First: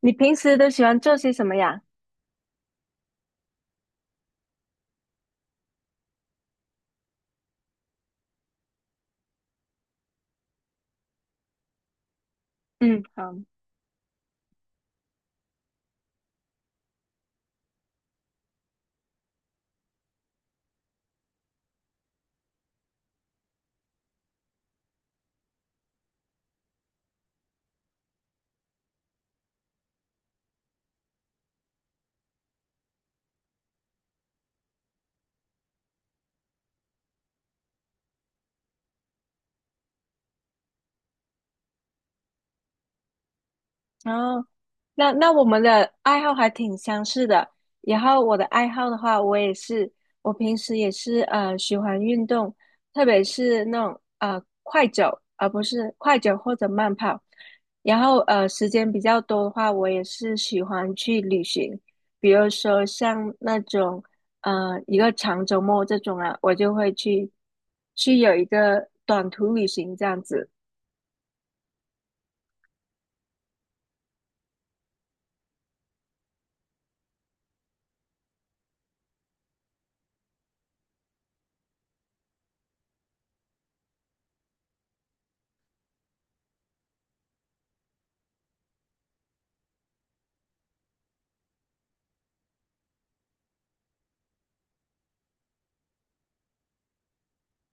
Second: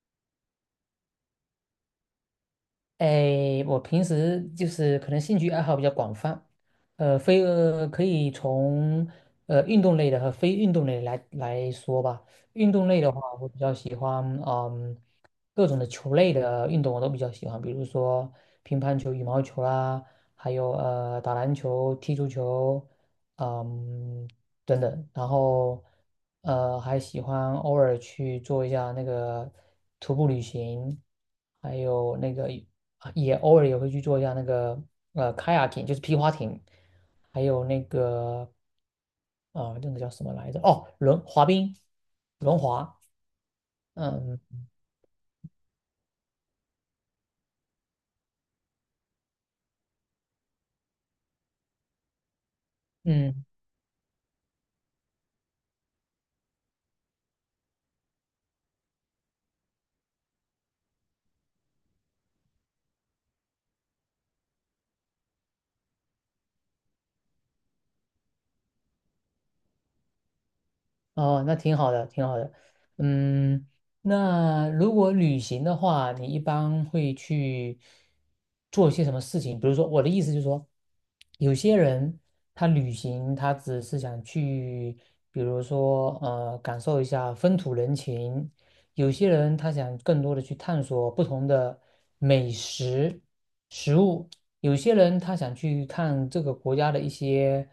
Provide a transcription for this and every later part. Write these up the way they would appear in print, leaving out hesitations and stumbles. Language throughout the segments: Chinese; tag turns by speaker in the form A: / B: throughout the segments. A: 你平时都喜欢做些什么呀？
B: 哎，我平时就是可能兴趣爱好比较广泛，呃，非呃可以从运动类的和非运动类来说吧。运动类
A: 嗯，
B: 的话，
A: 好。
B: 我比较喜欢，嗯，各种的球类的运动我都比较喜欢，比如说乒乓球、羽毛球啦，还有打篮球、踢足球，嗯等等。然后还喜欢偶尔去做一下那个徒步旅行。还有那个也偶尔也会去做一下那个kayaking，就是皮划艇，还有那个那个叫什么来着？哦，轮滑冰，轮滑。
A: 然
B: 嗯
A: 后那我们的爱好还挺相似的。然后我的爱好的话，我也是，我平时也是喜欢运动，特别
B: 嗯，
A: 是那种快走，而不是快走或者慢跑。然后时间比较多的话，我也是喜欢去旅行，比如说像那种一个长周末这种啊，我就会去有一个短途旅行这样子。
B: 哦，那挺好的，挺好的。嗯，那如果旅行的话，你一般会去做一些什么事情？比如说，我的意思就是说，有些人他旅行，他只是想去，比如说感受一下风土人情。有些人他想更多的去探索不同的美食食物，有些人他想去看这个国家的一些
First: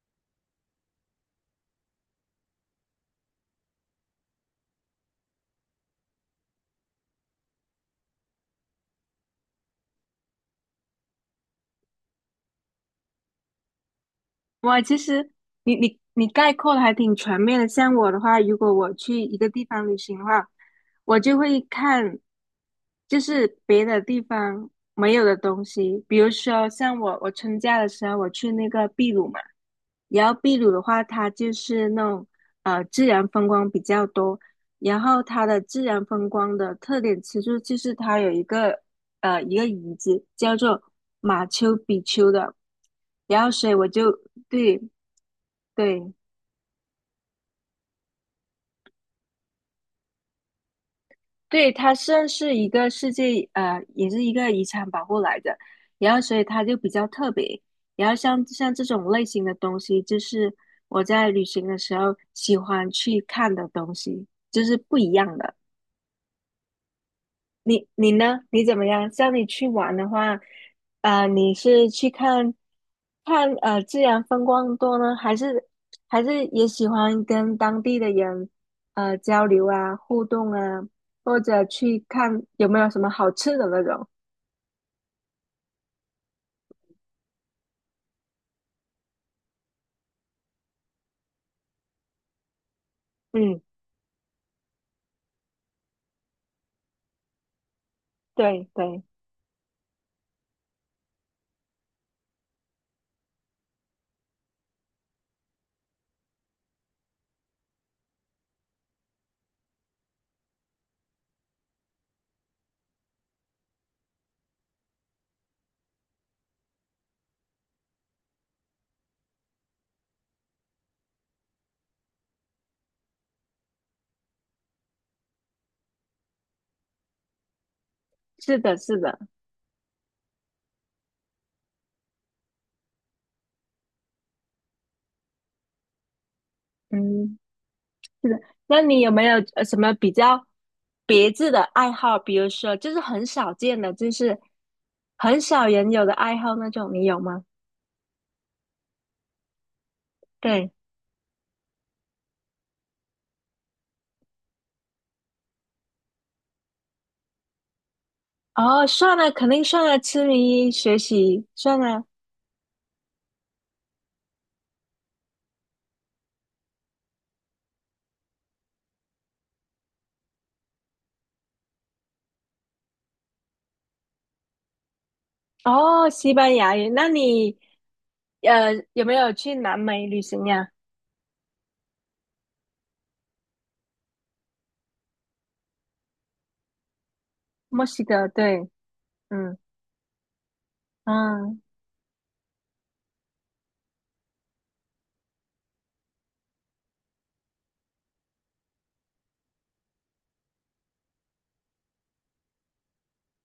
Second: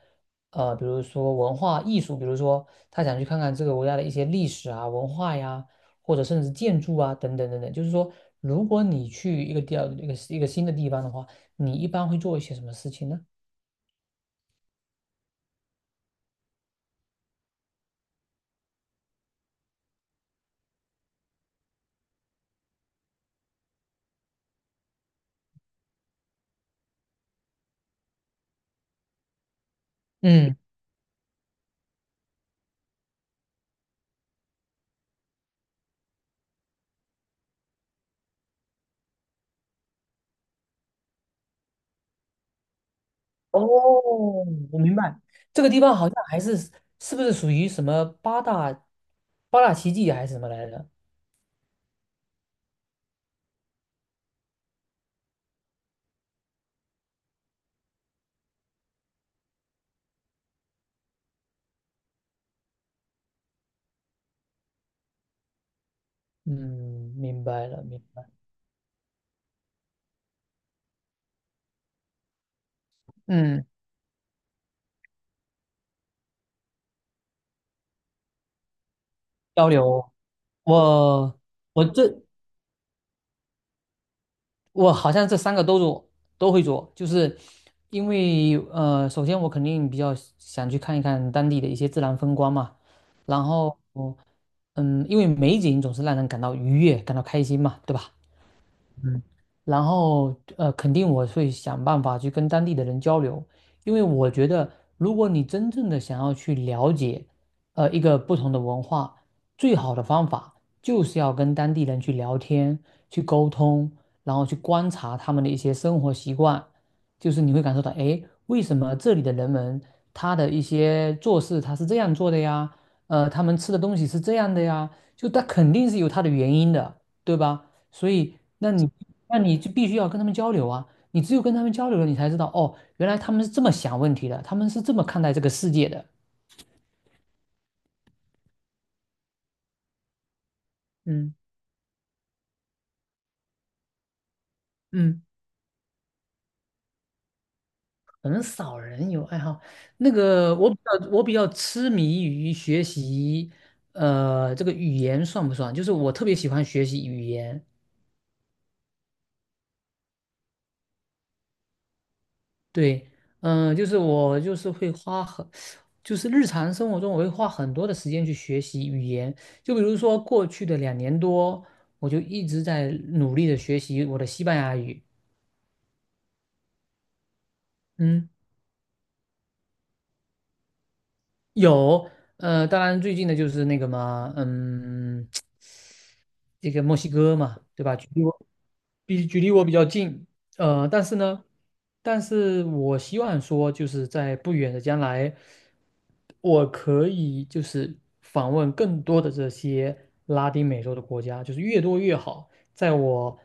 B: 比如说文化艺术，比如说他想去看看这个国家的一些历史啊、文化呀，或者甚至建筑啊等等等等。就是说，如果你去一个地儿一个新的地方的话，你一般会做一些什么事情呢？
A: 哇，其实你概括的还挺全面的。像我的话，如果我去一个地方旅行的话，我就会看，就是别的地方没有的东西。比如说，像我春假的时候，我去那个秘鲁嘛。然后
B: 嗯。
A: 秘鲁的话，它就是那种自然风光比较多，然后它的自然风光的特点其实就是它有一个一个遗址叫做马丘比丘的。然后
B: 哦，
A: 所以我就对。
B: 我明白，这个地方
A: 对
B: 好像还是是不是属于什么八大奇迹还是什么来着？
A: 对，它算是一个世界，也是一个遗产保护来的，然后所以它就比较特别。然后像这种类型的东西，就是我在旅行的时候喜欢去看的东西，就是不一样的。
B: 嗯，明白了，
A: 你
B: 明
A: 你
B: 白。
A: 呢？你怎么样？像你去玩的话，啊、你是去看
B: 嗯，
A: 自然风光多呢，还是也喜欢跟当地的人交流
B: 交
A: 啊、
B: 流，
A: 互动啊，或
B: 我
A: 者
B: 我
A: 去
B: 这
A: 看有没有什么好吃的那种？
B: 我好像这三个都会做，就是因为首先我肯定比较想去看一看当地的一些自然风光嘛，然
A: 嗯，
B: 后嗯，因为美景总是让人感到愉悦，感到开心嘛，对吧？
A: 对对，
B: 嗯，然后肯定我会想办法去跟当地的人交流，因为我觉得，如果你真正的想要去了解，一个不同的文化，最好的方法就是要跟当地人去聊天、去沟通，然后去观察他们的一些生活习惯，就是你会感受到，诶，为什么这里的人们他的一些做事他是这样做的呀？他们吃的东西是这样的呀，就他肯定是有他的原因的，对吧？所以，
A: 是
B: 那
A: 的，
B: 你
A: 是的，
B: 那你就必须要跟他们交流啊！你只有跟他们交流了，你才知道哦，原来他们是这么想问题的，他们是这么看待这个世界的。
A: 嗯，是的。那你有没有什么比较别
B: 嗯
A: 致的爱好？比如说，就是很少见的，就是
B: 嗯，
A: 很少人有的爱好那种，你有吗？
B: 可能少人有爱好。那个，我
A: 对。
B: 比较我比较痴迷于学习，这个语言算不算？就是我特别喜欢学习语言，
A: 哦，算了，肯定算了，痴迷学习算了。
B: 对，嗯、就是我就是会花很，就是日常生活中我会花很多的时间去学习语言。就比如说过去的两年多，我就一直在努力的学习我的西班牙语。
A: 哦，西班牙语，那你
B: 嗯。
A: 有没有去南美旅行呀？
B: 有，当然最近的就是那个嘛，嗯，这个墨西哥嘛，对
A: 墨
B: 吧？
A: 西哥，对，
B: 距离
A: 嗯
B: 我比较近，但是呢，
A: 嗯
B: 但是我希望说，就是在不远的将来，我可以就是访问更多的这些拉丁美洲的国家，就是越多越好。在我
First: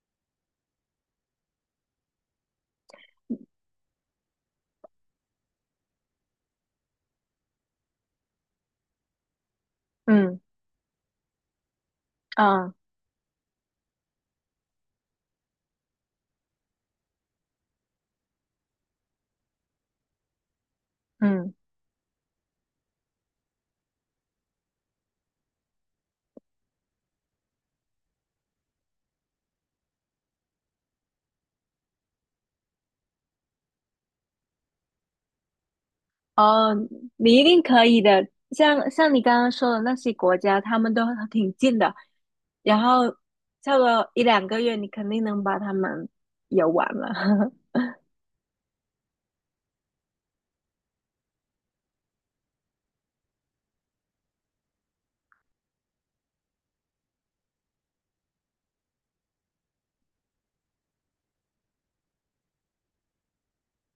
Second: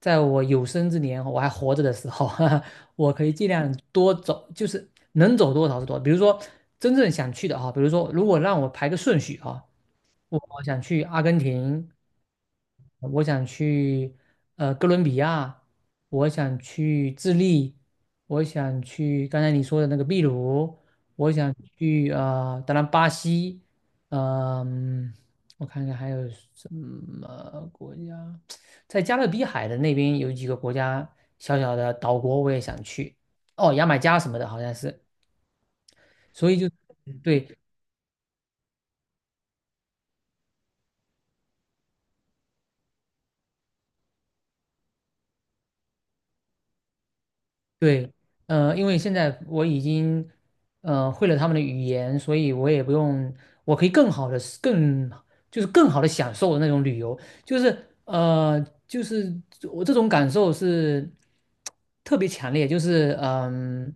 B: 在我有生之年，我还活着的时候，我可以尽量多走，就是能走多少是多少。比如说真正想去的哈，比如说如果让我排个顺序啊。
A: 嗯
B: 我想去阿根廷，
A: 嗯
B: 我想去哥伦比亚，我想去智利，我想去刚才你说的那个秘鲁，我
A: 嗯。
B: 想去当然巴西，嗯、我看看还有什么国家，在加勒比海的那边有几个国家小小的岛国我也想去，哦，牙买加什么的好像是，所以就
A: 哦，你一
B: 对，
A: 定可以的。像你刚刚说的那些国家，他们都挺近的，然后差不多一两个月，你肯定能把他们游完了。
B: 对，因为现在我已经会了他们的语言，所以我也不用，我可以更好的、更就是更好的享受那种旅游，就是呃，就是我这种感受是特别强烈，就是嗯、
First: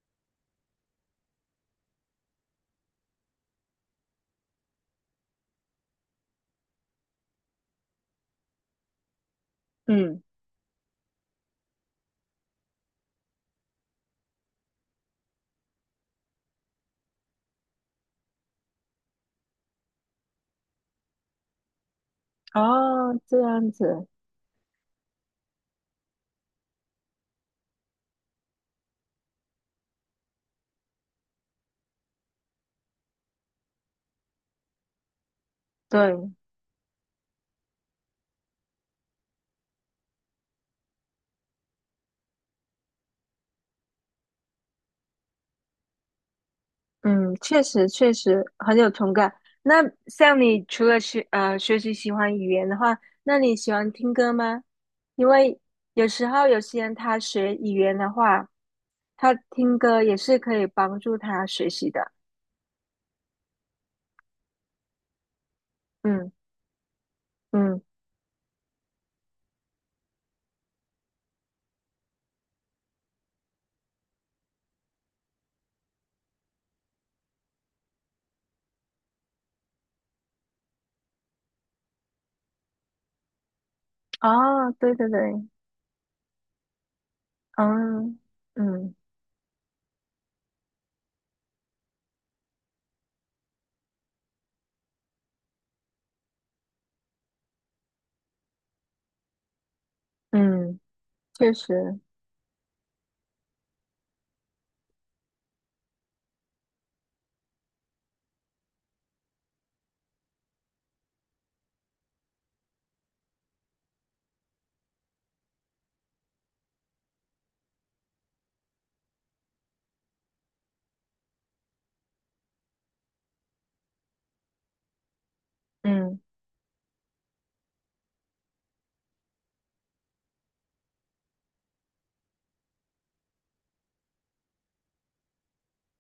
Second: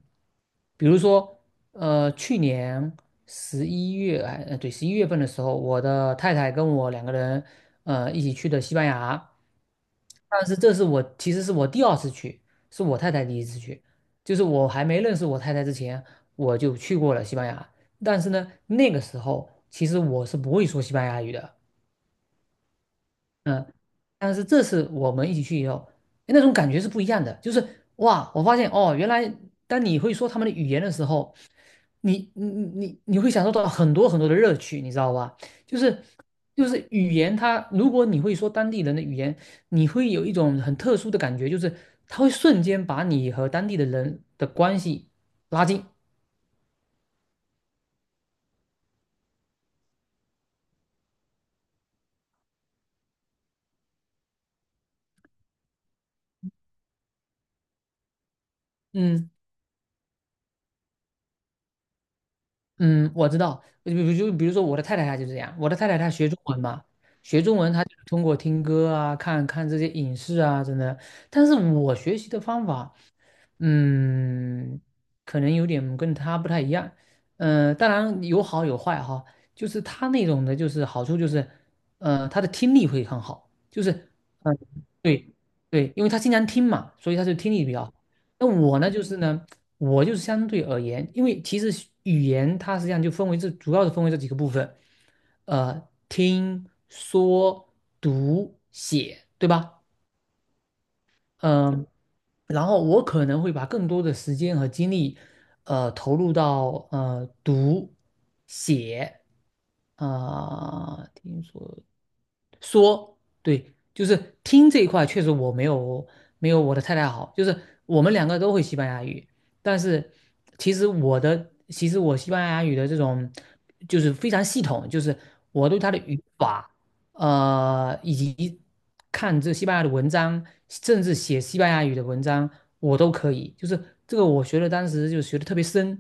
B: 比如说去年十一月份的时候，我的太太跟我两个人一起去的西班牙，
A: 嗯，
B: 但是这是我其实是我第二次去。是我太太第一次去，就是我还没认识我太太之前，我就去过了西班牙。但是呢，那个时候其实我是不会说西班牙语的，
A: 哦，这样
B: 嗯，
A: 子，
B: 但是这次我们一起去以后，诶那种感觉是不一样的。就是哇，我发现哦，原来当你会说他们的语言的时候，你会享受到很多很多的乐趣，你知道吧？就是
A: 对，
B: 就是语言它，如果你会说当地人的语言，你会有一种很特殊的感觉，就是它会瞬间把你和当地的人的关系拉近。
A: 嗯，确实确实很有同感。那像你除了学习喜欢语言的话，那你喜欢听歌吗？因为有时候有些人他学语言的话，
B: 嗯。
A: 他听歌也是可以帮助他学习的。
B: 嗯，我知道，比如说我的太太她就是这样，我的太太她学
A: 嗯
B: 中文嘛，学中文
A: 嗯，
B: 她就是通过听歌啊、看看这些影视啊，真的。但是我学习的方法，嗯，可能有点跟他不太一样。当然有好有坏哈，就是他那种的，就是好处就是，他的听力会很好，就是，嗯，
A: 哦，对对对，
B: 对对，因为他经常听嘛，所以他就听力比较好。
A: 嗯
B: 那我呢，
A: 嗯
B: 就是呢，我就是相对而言，因为其实语言它实际上就分为这主要是分为这几个部分，听、说、读、写，对吧？
A: 嗯，确
B: 嗯，
A: 实，
B: 然后我可能会把更多的时间和精力，投入到读、写，啊、听说。说，对，就是听这一块确实我没有没有我的太太好，就是我们两个都会西班牙语，但是其实我西班牙语的这种就是非常系统，就是我对它的
A: 嗯
B: 语法，以及看这西班牙的文章，甚至写西班牙语的文章，我都可以，就是这个我学的当时就学的特别深，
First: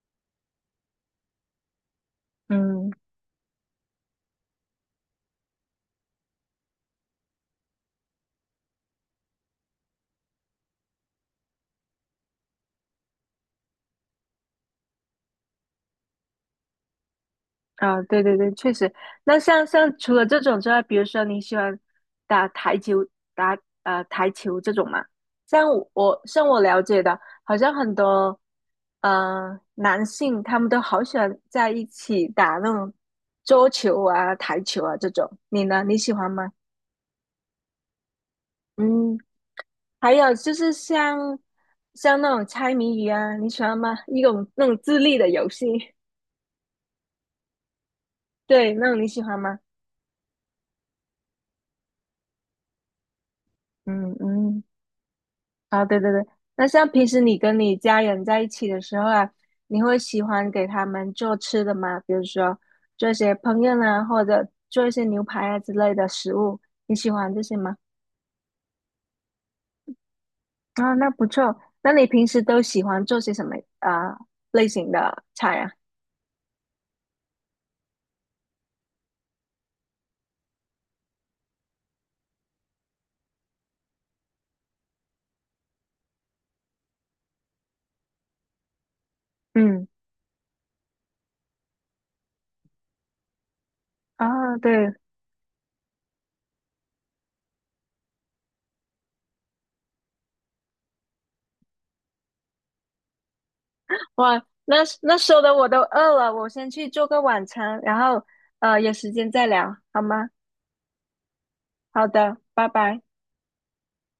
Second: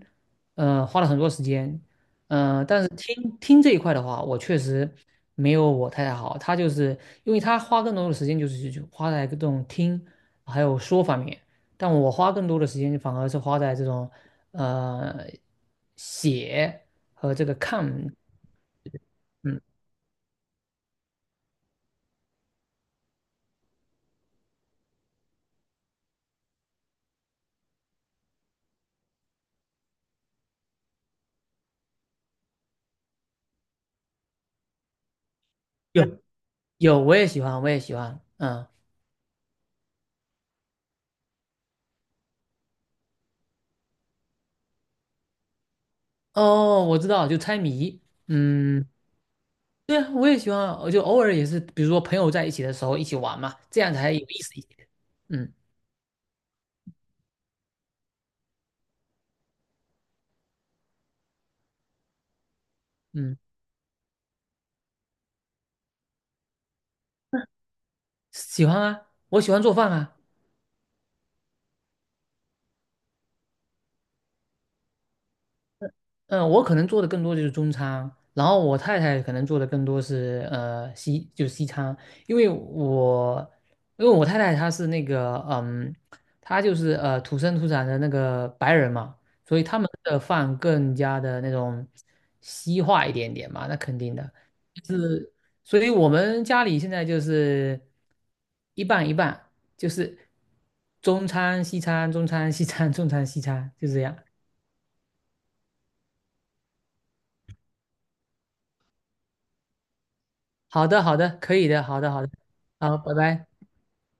B: 花了很多时间，但是
A: 嗯。
B: 听听这一块的话，我确实没有我太太好。她就是因为她花更多的时间就花在这种听还有说方面，但我花更多的时间反而是花在这种呃写和这个
A: 啊，
B: 看。
A: 对对对，确实。那
B: 嗯，
A: 像除了这种之外，比如说你喜欢打台球、打台球这种嘛？像我像我了解的，好像很多男性他们都好喜欢在一起打那种桌球啊、台球啊这种。你呢？你喜
B: 有
A: 欢吗？
B: 有，我也喜欢，我也喜欢。嗯，
A: 嗯，还有就是像那种猜谜语啊，你喜欢吗？一种那种智力的游戏，
B: 哦，我知道，就猜谜。
A: 对，那
B: 嗯，
A: 种你喜欢吗？
B: 对啊，我也喜欢啊，我就偶尔也是，比如说朋友在一起的时候一起玩嘛，这样才
A: 嗯
B: 有意思一
A: 嗯。
B: 些。嗯
A: 啊，对对对，那像平时你跟你家人在一起的时候啊，你会喜欢给他们做吃的吗？比如说做一些
B: 嗯。
A: 烹饪啊，或者做一些牛排啊之类的食物，你喜欢这些吗？
B: 喜欢啊，我喜欢做饭啊，
A: 啊，那不错。那你平时都喜欢做些什么啊、类型的菜啊？
B: 嗯，我可能做的更多就是中餐，然后我太太可能做的更多是就是西餐，因为我因为我太太她是那个嗯，她就是土生土长的那个白人嘛，所以他
A: 嗯，
B: 们的饭更加的那种西化一点点嘛，那肯定的，
A: 啊，对，
B: 是，所以我们家里现在就是一半一半，就是中餐西餐，中餐西餐，中餐西餐，就这样。
A: 哇，那那说的我都饿了，我先去做个晚餐，然后有时间再聊，好吗？
B: 好的，好的，可以的，好
A: 好
B: 的，好的，
A: 的，拜
B: 好，
A: 拜。
B: 拜拜。